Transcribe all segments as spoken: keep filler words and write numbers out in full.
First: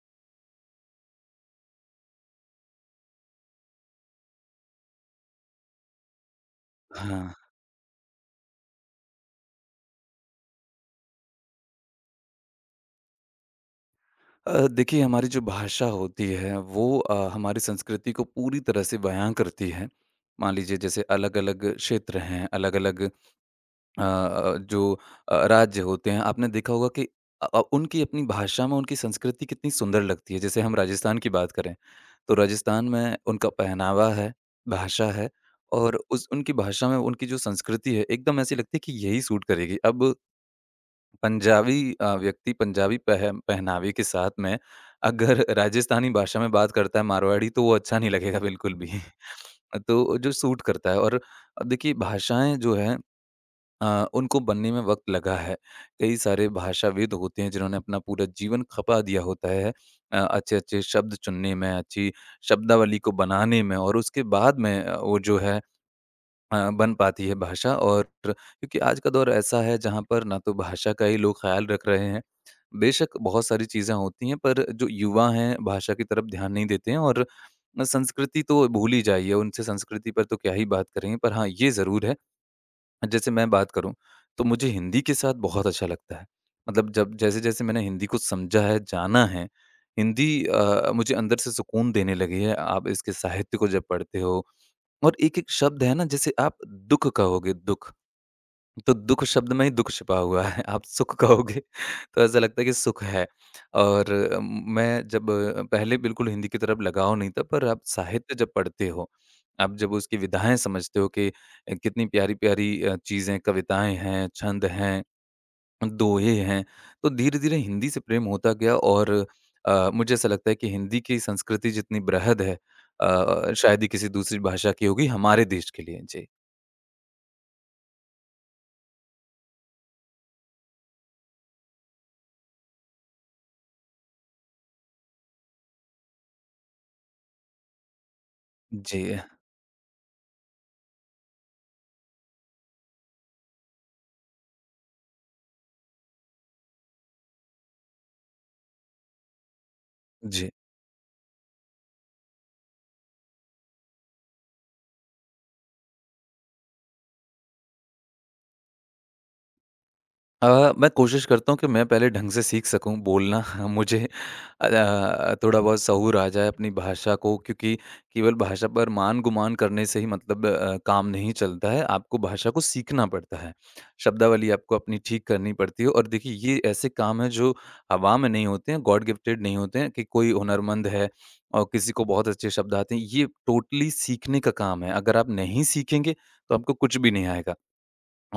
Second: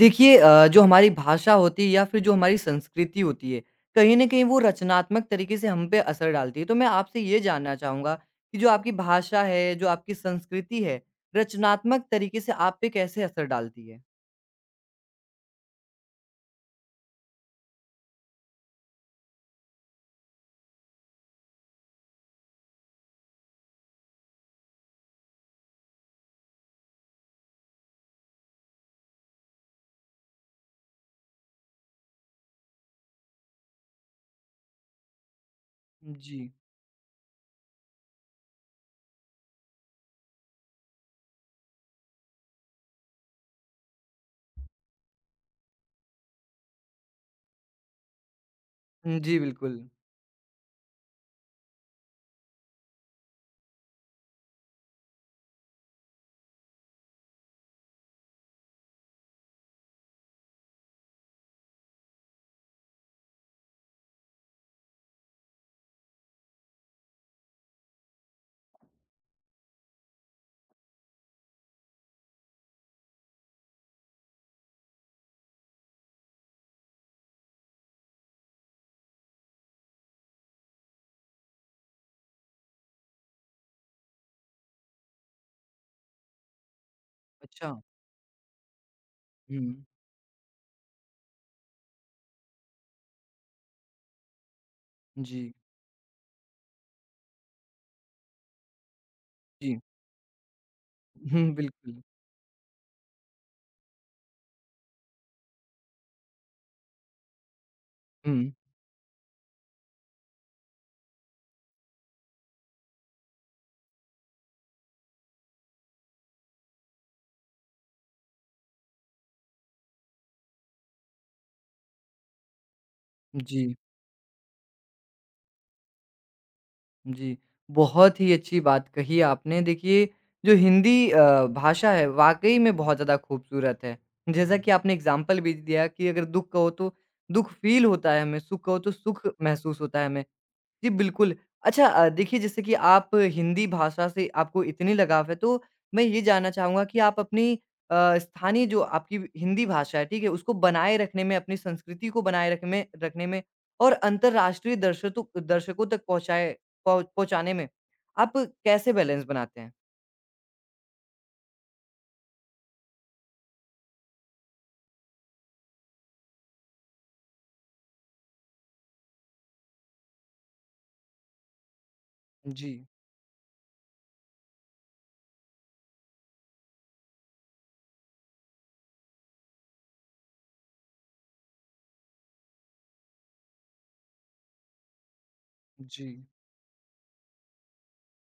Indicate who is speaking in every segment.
Speaker 1: देखिए अ, जो हमारी भाषा होती है या फिर जो हमारी संस्कृति होती है, कहीं न कहीं वो रचनात्मक तरीके से हम पे असर डालती है। तो मैं
Speaker 2: हाँ।
Speaker 1: आपसे ये जानना चाहूँगा कि जो आपकी भाषा है, जो आपकी संस्कृति है, रचनात्मक तरीके से आप पे कैसे असर डालती है?
Speaker 2: अ, देखिए हमारी जो भाषा होती है वो अ, हमारी संस्कृति को पूरी तरह से बयां करती है। मान लीजिए जैसे अलग-अलग क्षेत्र हैं, अलग-अलग अ अ, जो अ, राज्य होते हैं, आपने देखा होगा कि अ अ, उनकी अपनी भाषा में उनकी संस्कृति कितनी सुंदर लगती है। जैसे हम राजस्थान की बात करें, तो राजस्थान में उनका पहनावा है, भाषा है और उस
Speaker 1: जी।
Speaker 2: उनकी भाषा में उनकी जो संस्कृति है एकदम ऐसी लगती है कि यही सूट करेगी। अब पंजाबी अ, व्यक्ति पंजाबी पह पहनावे के साथ में अगर राजस्थानी भाषा में बात करता है मारवाड़ी तो वो अच्छा नहीं लगेगा बिल्कुल भी।
Speaker 1: हुँ, जी, बिल्कुल।
Speaker 2: तो जो सूट करता है और देखिए भाषाएँ जो हैं अ, उनको बनने में वक़्त लगा है। कई सारे भाषाविद होते हैं जिन्होंने अपना पूरा जीवन खपा दिया होता है, अ, अच्छे-अच्छे शब्द चुनने में, अच्छी शब्दावली को बनाने में और उसके बाद में अ, वो जो है अ, बन पाती है भाषा। और क्योंकि आज का दौर ऐसा है जहाँ पर ना तो भाषा का ही लोग ख़्याल रख रहे हैं। बेशक बहुत सारी चीज़ें होती हैं पर जो युवा हैं भाषा की तरफ ध्यान नहीं देते हैं और संस्कृति तो भूल ही जाइए, उनसे संस्कृति पर तो क्या ही बात करेंगे। पर हाँ, ये ज़रूर है, जैसे मैं बात करूँ तो मुझे हिंदी के साथ बहुत अच्छा लगता है। मतलब जब जैसे जैसे
Speaker 1: अच्छा।
Speaker 2: मैंने हिंदी को समझा है, जाना है,
Speaker 1: हुँ,
Speaker 2: हिंदी अ, मुझे अंदर से सुकून देने लगी है। आप इसके साहित्य को जब पढ़ते हो और एक एक
Speaker 1: जी,
Speaker 2: शब्द है ना, जैसे आप दुख कहोगे दुख, तो दुःख शब्द में ही
Speaker 1: जी।
Speaker 2: दुःख छिपा हुआ है। आप सुख
Speaker 1: हुँ,
Speaker 2: कहोगे
Speaker 1: बिल्कुल।
Speaker 2: तो ऐसा लगता है कि सुख है। और अ, मैं जब अ, पहले बिल्कुल हिंदी की तरफ लगाव नहीं था, पर आप साहित्य
Speaker 1: हुँ,
Speaker 2: जब पढ़ते हो, आप जब उसकी विधाएँ समझते हो कि अ, कितनी प्यारी-प्यारी अ, चीज़ें, कविताएँ हैं, छंद हैं, दोहे हैं, तो धीरे-धीरे हिंदी से प्रेम होता गया। और अ, मुझे ऐसा लगता है कि हिंदी की संस्कृति जितनी बृहद है, अ,
Speaker 1: जी।
Speaker 2: शायद ही किसी दूसरी भाषा की होगी हमारे देश के लिए। जी।
Speaker 1: जी, बहुत ही अच्छी बात कही आपने। देखिए, जो हिंदी अ, भाषा है, वाक़ई में बहुत ज़्यादा खूबसूरत है। जैसा कि आपने एग्ज़ाम्पल भी दिया कि अगर दुःख कहो, तो दुःख फ़ील होता है हमें, सुख कहो, तो
Speaker 2: जी।
Speaker 1: सुख महसूस होता है हमें। जी, बिल्कुल। अच्छा अ, देखिए जैसे कि आप हिंदी भाषा से आपको इतनी लगाव है, तो मैं ये जानना चाहूँगा कि आप अपनी अ, स्थानीय जो आपकी हिंदी भाषा है, ठीक है?
Speaker 2: जी।
Speaker 1: उसको बनाए रखने में, अपनी संस्कृति को बनाए रख में रखने में और अंतर्राष्ट्रीय दर्शतों दर्शकों तक पहुँचाए पहुँ पहुँचाने में आप कैसे बैलेंस बनाते हैं?
Speaker 2: अ, मैं कोशिश करता हूँ कि मैं पहले ढंग से सीख सकूँ बोलना। मुझे अ, थोड़ा बहुत सहूर आ जाए अपनी भाषा को, क्योंकि केवल भाषा पर मान गुमान करने से ही मतलब अ, काम नहीं चलता है, आपको भाषा को
Speaker 1: जी।
Speaker 2: सीखना पड़ता है, शब्दावली आपको अपनी ठीक करनी पड़ती है। और देखिए ये ऐसे काम है जो हवा में नहीं होते हैं, गॉड गिफ्टेड नहीं होते हैं कि कोई हुनरमंद है और किसी को बहुत अच्छे शब्द आते हैं। ये टोटली सीखने का काम है, अगर आप नहीं सीखेंगे
Speaker 1: जी,
Speaker 2: तो आपको कुछ भी नहीं आएगा।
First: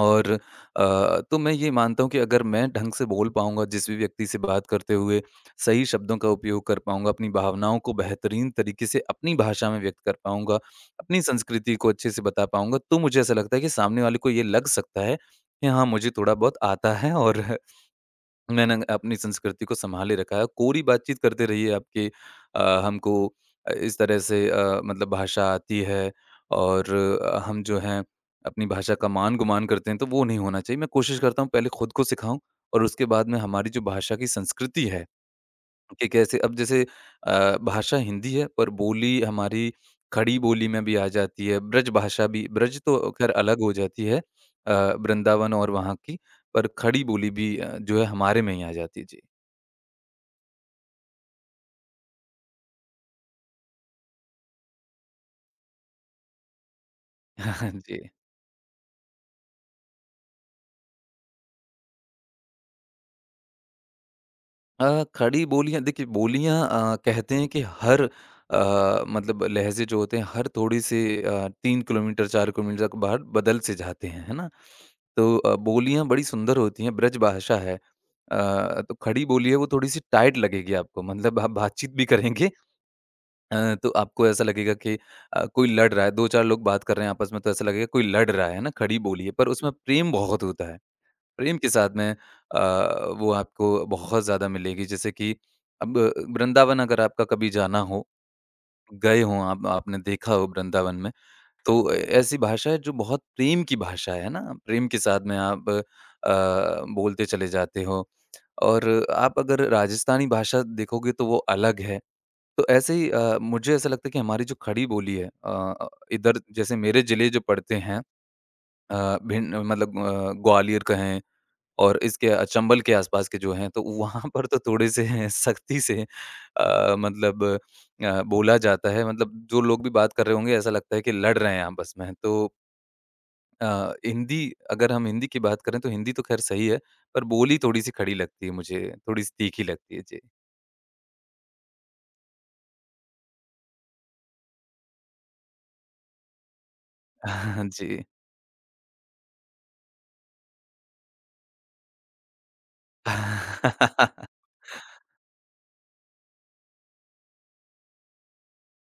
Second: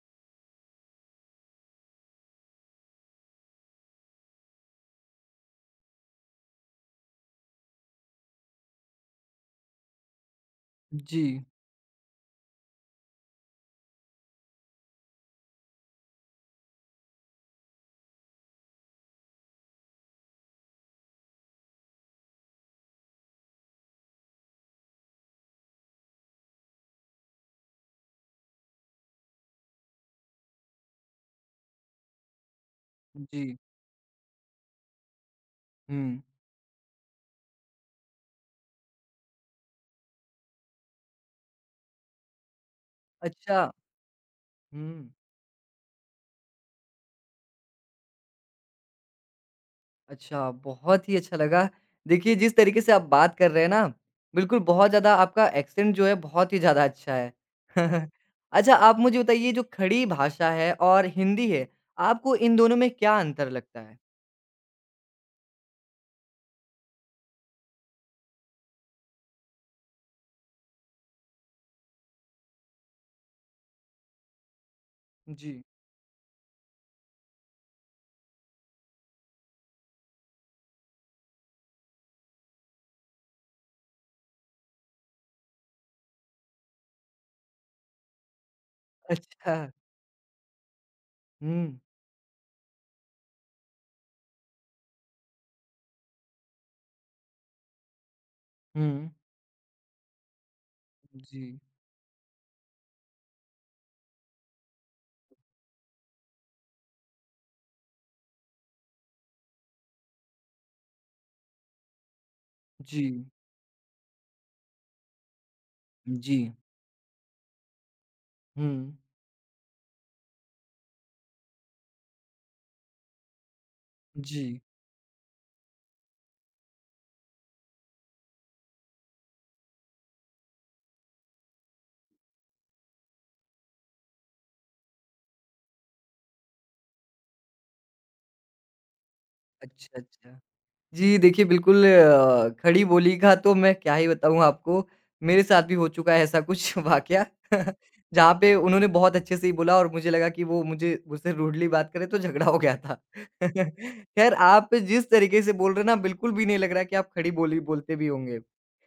Speaker 2: और अ, तो मैं ये मानता हूँ कि अगर मैं ढंग से बोल पाऊँगा, जिस भी व्यक्ति से बात करते हुए सही शब्दों का उपयोग कर पाऊँगा, अपनी भावनाओं को बेहतरीन तरीके से अपनी भाषा में व्यक्त कर पाऊँगा, अपनी
Speaker 1: जी।
Speaker 2: संस्कृति को अच्छे से बता पाऊँगा, तो मुझे ऐसा लगता है कि सामने वाले को ये लग सकता है कि हाँ, मुझे थोड़ा-बहुत आता है और मैंने अपनी संस्कृति को सँभाले रखा है। कोरी बातचीत करते रहिए आपके अ, हमको अ, इस तरह से अ, मतलब भाषा आती है और अ, हम जो हैं अपनी भाषा का मान-गुमान करते हैं, तो वो नहीं होना चाहिए। मैं कोशिश करता हूँ पहले खुद को सिखाऊँ और उसके बाद में
Speaker 1: जी।
Speaker 2: हमारी जो भाषा की संस्कृति है कि
Speaker 1: जी।
Speaker 2: कैसे, अब जैसे अ, भाषा हिंदी है पर बोली हमारी खड़ी बोली में भी आ जाती है, ब्रज भाषा भी, ब्रज तो खैर अलग
Speaker 1: अच्छा।
Speaker 2: हो जाती है, अ,
Speaker 1: हुँ।
Speaker 2: वृंदावन और वहाँ की, पर खड़ी बोली भी अ, जो है हमारे में ही आ जाती है। जी।
Speaker 1: अच्छा, बहुत ही अच्छा लगा। देखिए, जिस तरीके से आप बात कर रहे हैं ना, बिल्कुल बहुत ज़्यादा आपका एक्सेंट जो है, बहुत ही ज़्यादा अच्छा है।
Speaker 2: जी।
Speaker 1: अच्छा, आप मुझे बताइए, जो खड़ी भाषा है और हिंदी है, आपको इन दोनों में क्या अंतर लगता है?
Speaker 2: अ, खड़ी बोलियाँ, देखिए बोलियाँ अ, कहते हैं कि हर अ, मतलब लहजे जो होते हैं हर थोड़ी से अ, तीन किलोमीटर चार किलोमीटर के बाहर बदल से जाते हैं, है ना? तो
Speaker 1: जी।
Speaker 2: अ, बोलियाँ बड़ी सुंदर होती हैं, ब्रज भाषा है। अ, तो खड़ी बोली है, वो थोड़ी-सी टाइट लगेगी आपको, मतलब आप बातचीत भी करेंगे अ, तो आपको ऐसा लगेगा कि अ, कोई लड़ रहा है, दो चार लोग बात कर रहे हैं आपस में, तो ऐसा लगेगा कोई लड़ रहा है ना? खड़ी बोली है, पर
Speaker 1: अच्छा।
Speaker 2: उसमें प्रेम बहुत होता है। प्रेम के
Speaker 1: हुँ,
Speaker 2: साथ में अ, वो आपको बहुत ज़्यादा मिलेगी। जैसे कि अब वृंदावन अगर आपका कभी जाना हो,
Speaker 1: हुँ।
Speaker 2: गए हों आप, आपने देखा हो वृंदावन में,
Speaker 1: जी।
Speaker 2: तो ऐसी भाषा है जो बहुत प्रेम की भाषा है ना, प्रेम के साथ में आप अ, बोलते चले जाते हो। और आप अगर राजस्थानी भाषा देखोगे तो वो अलग है। तो ऐसे
Speaker 1: जी।
Speaker 2: ही अ, मुझे ऐसा लगता है कि हमारी जो खड़ी बोली है, अ,
Speaker 1: जी।
Speaker 2: इधर जैसे मेरे ज़िले जो पड़ते हैं
Speaker 1: हुँ।
Speaker 2: अ, भिंड, मतलब अ, ग्वालियर कहें, और इसके अ, चंबल के आसपास के जो हैं, तो वहाँ
Speaker 1: जी।
Speaker 2: पर तो थोड़े से सख्ती से अ, मतलब अ, बोला जाता है, मतलब जो लोग भी बात कर रहे होंगे ऐसा लगता है कि लड़ रहे हैं आपस में। तो अ, हिंदी अगर हम हिंदी की बात करें तो हिंदी तो ख़ैर सही है, पर बोली थोड़ी-सी खड़ी लगती है मुझे, थोड़ी-सी तीखी लगती
Speaker 1: अच्छा,
Speaker 2: है। जी।
Speaker 1: अच्छा। जी, देखिए बिल्कुल अ, खड़ी बोली का तो मैं क्या ही बताऊँ आपको, मेरे साथ भी हो चुका है ऐसा कुछ वाक़या
Speaker 2: जी।
Speaker 1: जहाँ पे उन्होंने बहुत अच्छे से ही बोला और मुझे लगा कि वो मुझे मुझसे रूडली बात कर रहे तो झगड़ा हो गया था। ख़ैर आप जिस तरीके से बोल रहे हैं ना बिल्कुल भी नहीं लग रहा है कि आप खड़ी बोली बोलते भी होंगे।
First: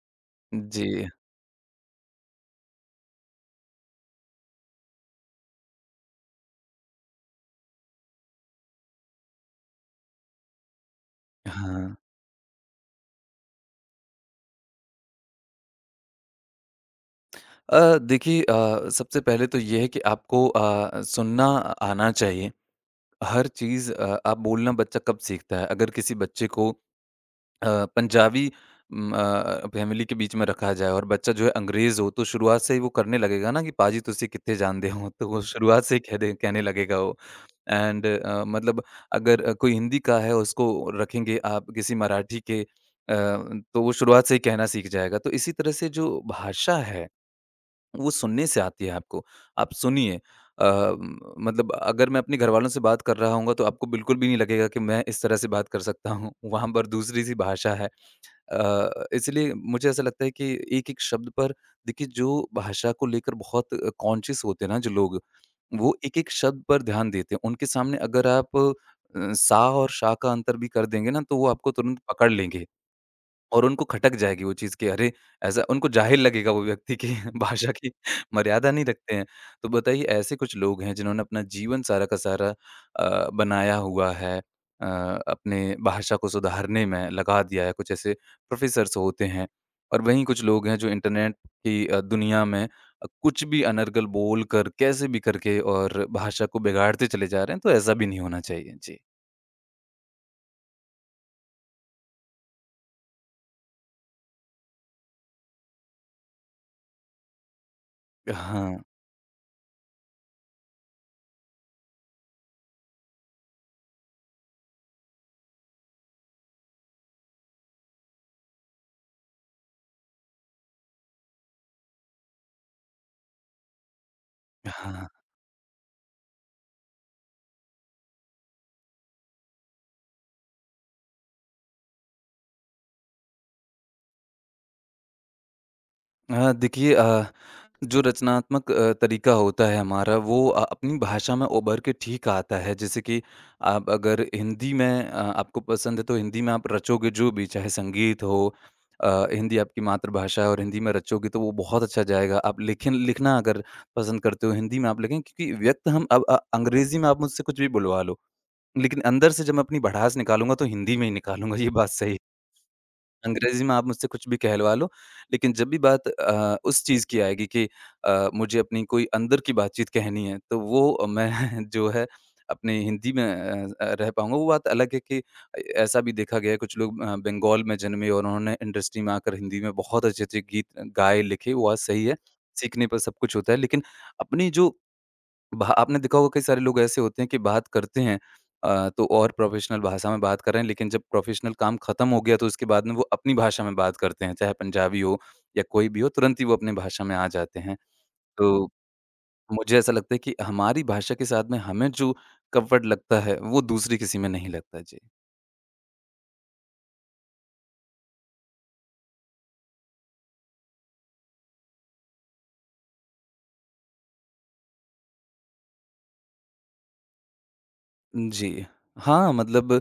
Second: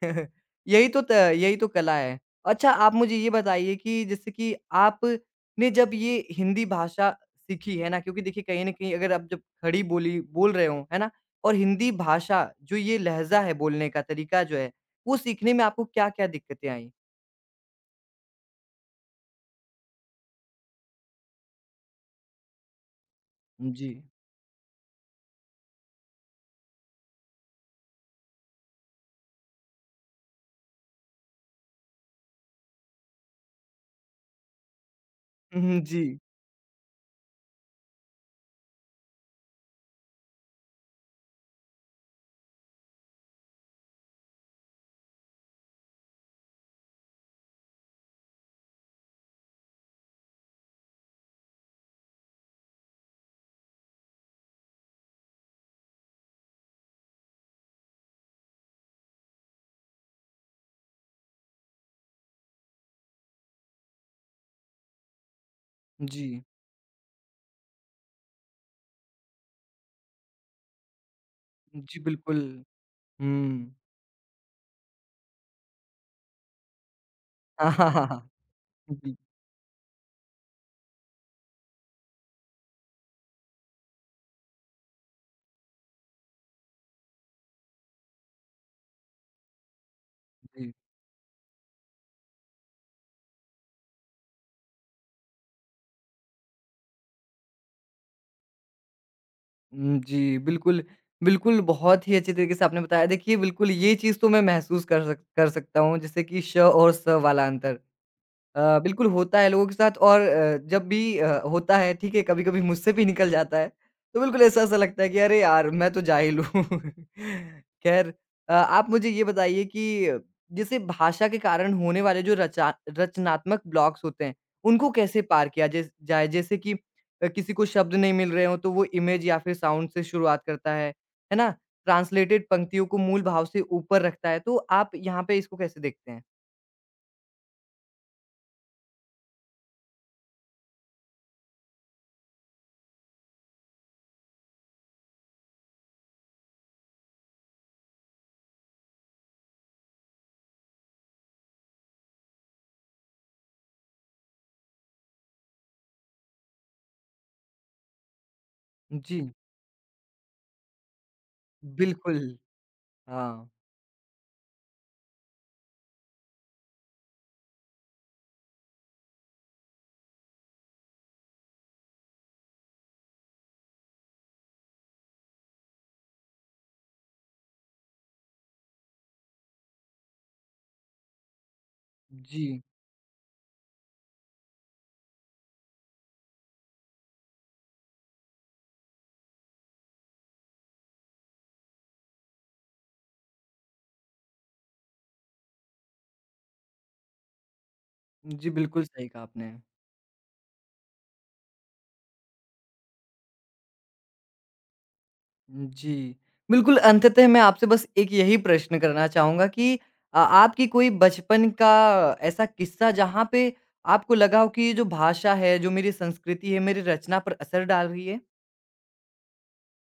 Speaker 1: यही तो
Speaker 2: जी,
Speaker 1: त यही तो कला है। अच्छा आप मुझे ये बताइए कि जैसे कि आपने जब ये हिंदी भाषा सीखी है ना, क्योंकि देखिए कहीं न कहीं अगर आप जब खड़ी बोली बोल रहे हो, है ना? और हिंदी
Speaker 2: हाँ।
Speaker 1: भाषा जो ये लहज़ा है बोलने का तरीका जो है, वो सीखने में आपको क्या-क्या दिक्कतें आईं?
Speaker 2: अ, देखिए, अ, सबसे पहले तो ये है कि आपको अ, सुनना आना चाहिए। हर
Speaker 1: जी।
Speaker 2: चीज़ अ, आप बोलना, बच्चा कब सीखता है? अगर किसी बच्चे को अ, पंजाबी उम, अ, फैमिली के बीच में रखा जाए और बच्चा जो है अंग्रेज़ हो, तो शुरुआत से ही वो करने लगेगा ना कि "पाजी तुसी कित्थे जानदे हो?" तो वो
Speaker 1: हुँ,
Speaker 2: शुरुआत से ही कह
Speaker 1: जी,
Speaker 2: दे कहने लगेगा वो। एंड अ, मतलब अगर अ, कोई हिंदी का है, उसको रखेंगे आप किसी मराठी के अ, तो वो शुरुआत से ही कहना सीख जाएगा। तो इसी तरह से जो भाषा है वो सुनने से आती है आपको। आप सुनिए अ, म- मतलब अगर मैं अपने घरवालों से बात कर रहा होऊँगा तो आपको बिल्कुल भी नहीं लगेगा कि मैं इस तरह से बात कर सकता हूँ। वहाँ पर दूसरी-सी भाषा है। अ, इसलिए मुझे ऐसा लगता है कि एक-एक शब्द पर, देखिए जो भाषा को लेकर बहुत कॉन्शियस होते हैं ना जो लोग, वो
Speaker 1: जी।
Speaker 2: एक-एक शब्द पर ध्यान देते हैं। उनके सामने अगर आप अ, सा और शा का अंतर भी कर देंगे ना तो वो आपको तुरंत
Speaker 1: जी,
Speaker 2: पकड़
Speaker 1: बिल्कुल।
Speaker 2: लेंगे। और
Speaker 1: हुँ।
Speaker 2: उनको खटक जाएगी वो चीज़ कि अरे! ऐसा उनको जाहिल लगेगा वो व्यक्ति कि
Speaker 1: हाँ,
Speaker 2: भाषा
Speaker 1: हाँ,
Speaker 2: की
Speaker 1: हाँ, हाँ।
Speaker 2: मर्यादा नहीं रखते
Speaker 1: जी,
Speaker 2: हैं। तो बताइए, ऐसे कुछ लोग हैं जिन्होंने अपना जीवन सारा का सारा अ, बनाया हुआ है, अ, अपने भाषा को सुधारने में लगा दिया है, कुछ ऐसे प्रोफ़ेसर्स होते हैं। और वहीं कुछ लोग
Speaker 1: जी।
Speaker 2: हैं जो इंटरनेट की अ, दुनिया में अ, कुछ भी अनर्गल बोल कर कैसे भी करके और भाषा को बिगाड़ते चले जा रहे हैं, तो ऐसा भी नहीं होना चाहिए। जी।
Speaker 1: हुँ, जी, बिल्कुल, बिल्कुल, बहुत ही अच्छे तरीके से आपने बताया। देखिए, बिल्कुल ये चीज़ तो मैं महसूस कर सक कर सकता हूँ, जैसे कि श और स वाला अंतर।
Speaker 2: हाँ,
Speaker 1: अ, बिल्कुल होता है लोगों के साथ और अ, जब भी अ, होता है ठीक है, कभी-कभी मुझसे भी निकल जाता है, तो बिल्कुल ऐसा-ऐसा लगता है कि अरे यार! मैं तो जाहिल हूँ। खैर अ, आप मुझे ये बताइए कि जैसे भाषा के कारण होने वाले जो रचा रचनात्मक ब्लॉक्स होते हैं, उनको
Speaker 2: हाँ।
Speaker 1: कैसे पार किया जैस जाए? जैसे कि अ, किसी को शब्द नहीं मिल रहे हों तो वो इमेज या फिर साउंड से शुरुआत करता है, है ना? ट्रांसलेटेड पंक्तियों को मूल भाव से ऊपर रखता है, तो आप यहाँ पे इसको कैसे देखते हैं?
Speaker 2: अ, देखिए, अ जो रचनात्मक अ, तरीका होता है हमारा वो अ, अपनी भाषा में उभर के ठीक आता है। जैसे कि आप अगर हिंदी में अ, आपको पसंद है तो हिंदी में आप रचोगे, जो भी चाहे संगीत हो, अ, हिंदी आपकी मातृभाषा है और हिंदी में रचोगे तो वो बहुत अच्छा जाएगा। आप लेखन, लिखना अगर पसंद करते हो, हिंदी में आप लिखें क्योंकि व्यक्त हम, अब अ, अंग्रेजी में आप मुझसे कुछ भी बुलवा लो, लेकिन
Speaker 1: जी,
Speaker 2: अंदर से जब मैं अपनी भड़ास निकालूंगा तो हिंदी में ही निकालूंगा, ये बात सही है।
Speaker 1: बिल्कुल। हाँ,
Speaker 2: अंग्रेज़ी में आप मुझसे कुछ भी कहलवा लो, लेकिन जब भी बात अ, उस चीज़ की आएगी कि अ, मुझे अपनी कोई अंदर की बातचीत कहनी है, तो वो मैं जो है अपनी हिंदी में अ अ, रह पाऊँगा। वो बात अलग है कि अ, ऐसा भी देखा गया है कुछ लोग अ, बंगाल में जन्मे और उन्होंने इंडस्ट्री में आकर हिंदी में बहुत अच्छे-अच्छे गीत गाए, लिखे, वो बात सही है,
Speaker 1: जी।
Speaker 2: सीखने पर सब कुछ होता है। लेकिन अपनी जो भा आपने देखा होगा कई सारे लोग ऐसे होते हैं कि बात करते हैं अ, तो और प्रोफेशनल भाषा में बात कर रहे हैं, लेकिन जब प्रोफेशनल काम खत्म हो गया तो उसके बाद में वो अपनी भाषा में बात करते हैं, चाहे पंजाबी हो या कोई भी हो, तुरंत ही वो अपनी भाषा में आ जाते हैं। तो
Speaker 1: जी, बिल्कुल सही कहा आपने।
Speaker 2: मुझे ऐसा लगता है कि हमारी भाषा के साथ में हमें जो कंफर्ट लगता है वो दूसरी किसी में नहीं लगता। जी।
Speaker 1: जी, बिल्कुल अंततः मैं आपसे बस एक यही प्रश्न करना चाहूँगा कि अ, आपकी कोई बचपन का ऐसा किस्सा जहाँ पे आपको लगा हो कि ये जो भाषा है, जो मेरी संस्कृति है, मेरी रचना पर असर डाल रही है?
Speaker 2: जी। हाँ, मतलब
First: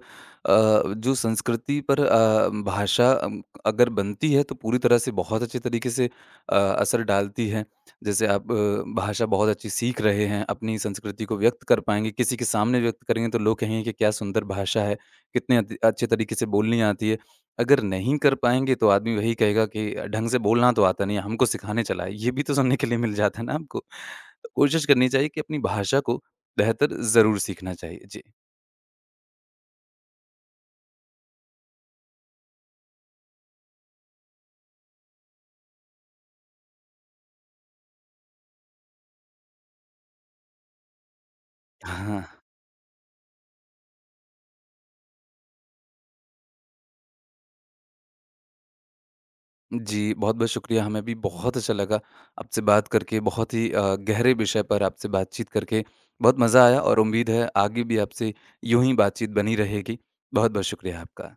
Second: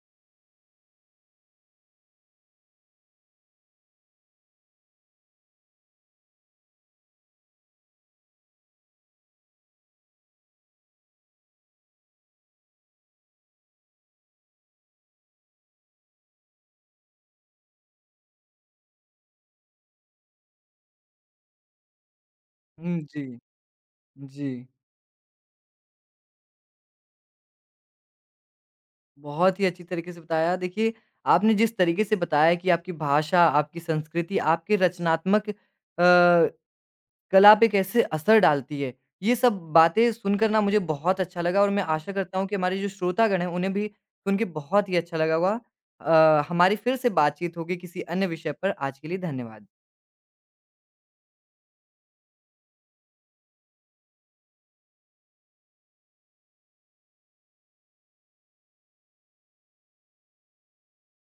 Speaker 2: अ, जो संस्कृति पर अ, भाषा अम, अगर बनती है तो पूरी तरह से बहुत अच्छे तरीके से अ, असर डालती है। जैसे आप अ, भाषा बहुत अच्छी सीख रहे हैं, अपनी संस्कृति को व्यक्त कर पाएँगे, किसी के सामने व्यक्त करेंगे तो लोग कहेंगे कि क्या सुंदर भाषा है, कितने अति अच्छे तरीके से बोलनी आती है। अगर नहीं कर पाएँगे तो आदमी वही कहेगा कि ढंग से बोलना तो आता नहीं है, हमको सिखाने चला है, ये भी तो सुनने के लिए
Speaker 1: हुँ,
Speaker 2: मिल
Speaker 1: जी।
Speaker 2: जाता है ना आपको। तो
Speaker 1: जी,
Speaker 2: कोशिश करनी चाहिए कि अपनी भाषा को बेहतर ज़रूर सीखना चाहिए। जी।
Speaker 1: बहुत ही अच्छी तरीके से बताया। देखिए, आपने जिस तरीके से बताया कि आपकी भाषा, आपकी संस्कृति, आपके रचनात्मक अ कला पे कैसे असर डालती है। ये सब बातें सुनकर ना मुझे बहुत अच्छा लगा और मैं आशा
Speaker 2: हाँ,
Speaker 1: करता हूँ कि हमारे जो श्रोतागण हैं उन्हें भी सुन के बहुत ही अच्छा लगा होगा। अ, हमारी फिर से बातचीत होगी किसी अन्य विषय पर। आज के लिए धन्यवाद।
Speaker 2: जी, बहुत-बहुत शुक्रिया, हमें भी बहुत अच्छा लगा आपसे बात करके, बहुत ही अ, गहरे विषय पर आपसे बातचीत करके बहुत मज़ा आया और उम्मीद है आगे भी आपसे यूँ ही बातचीत बनी रहेगी। बहुत-बहुत शुक्रिया आपका।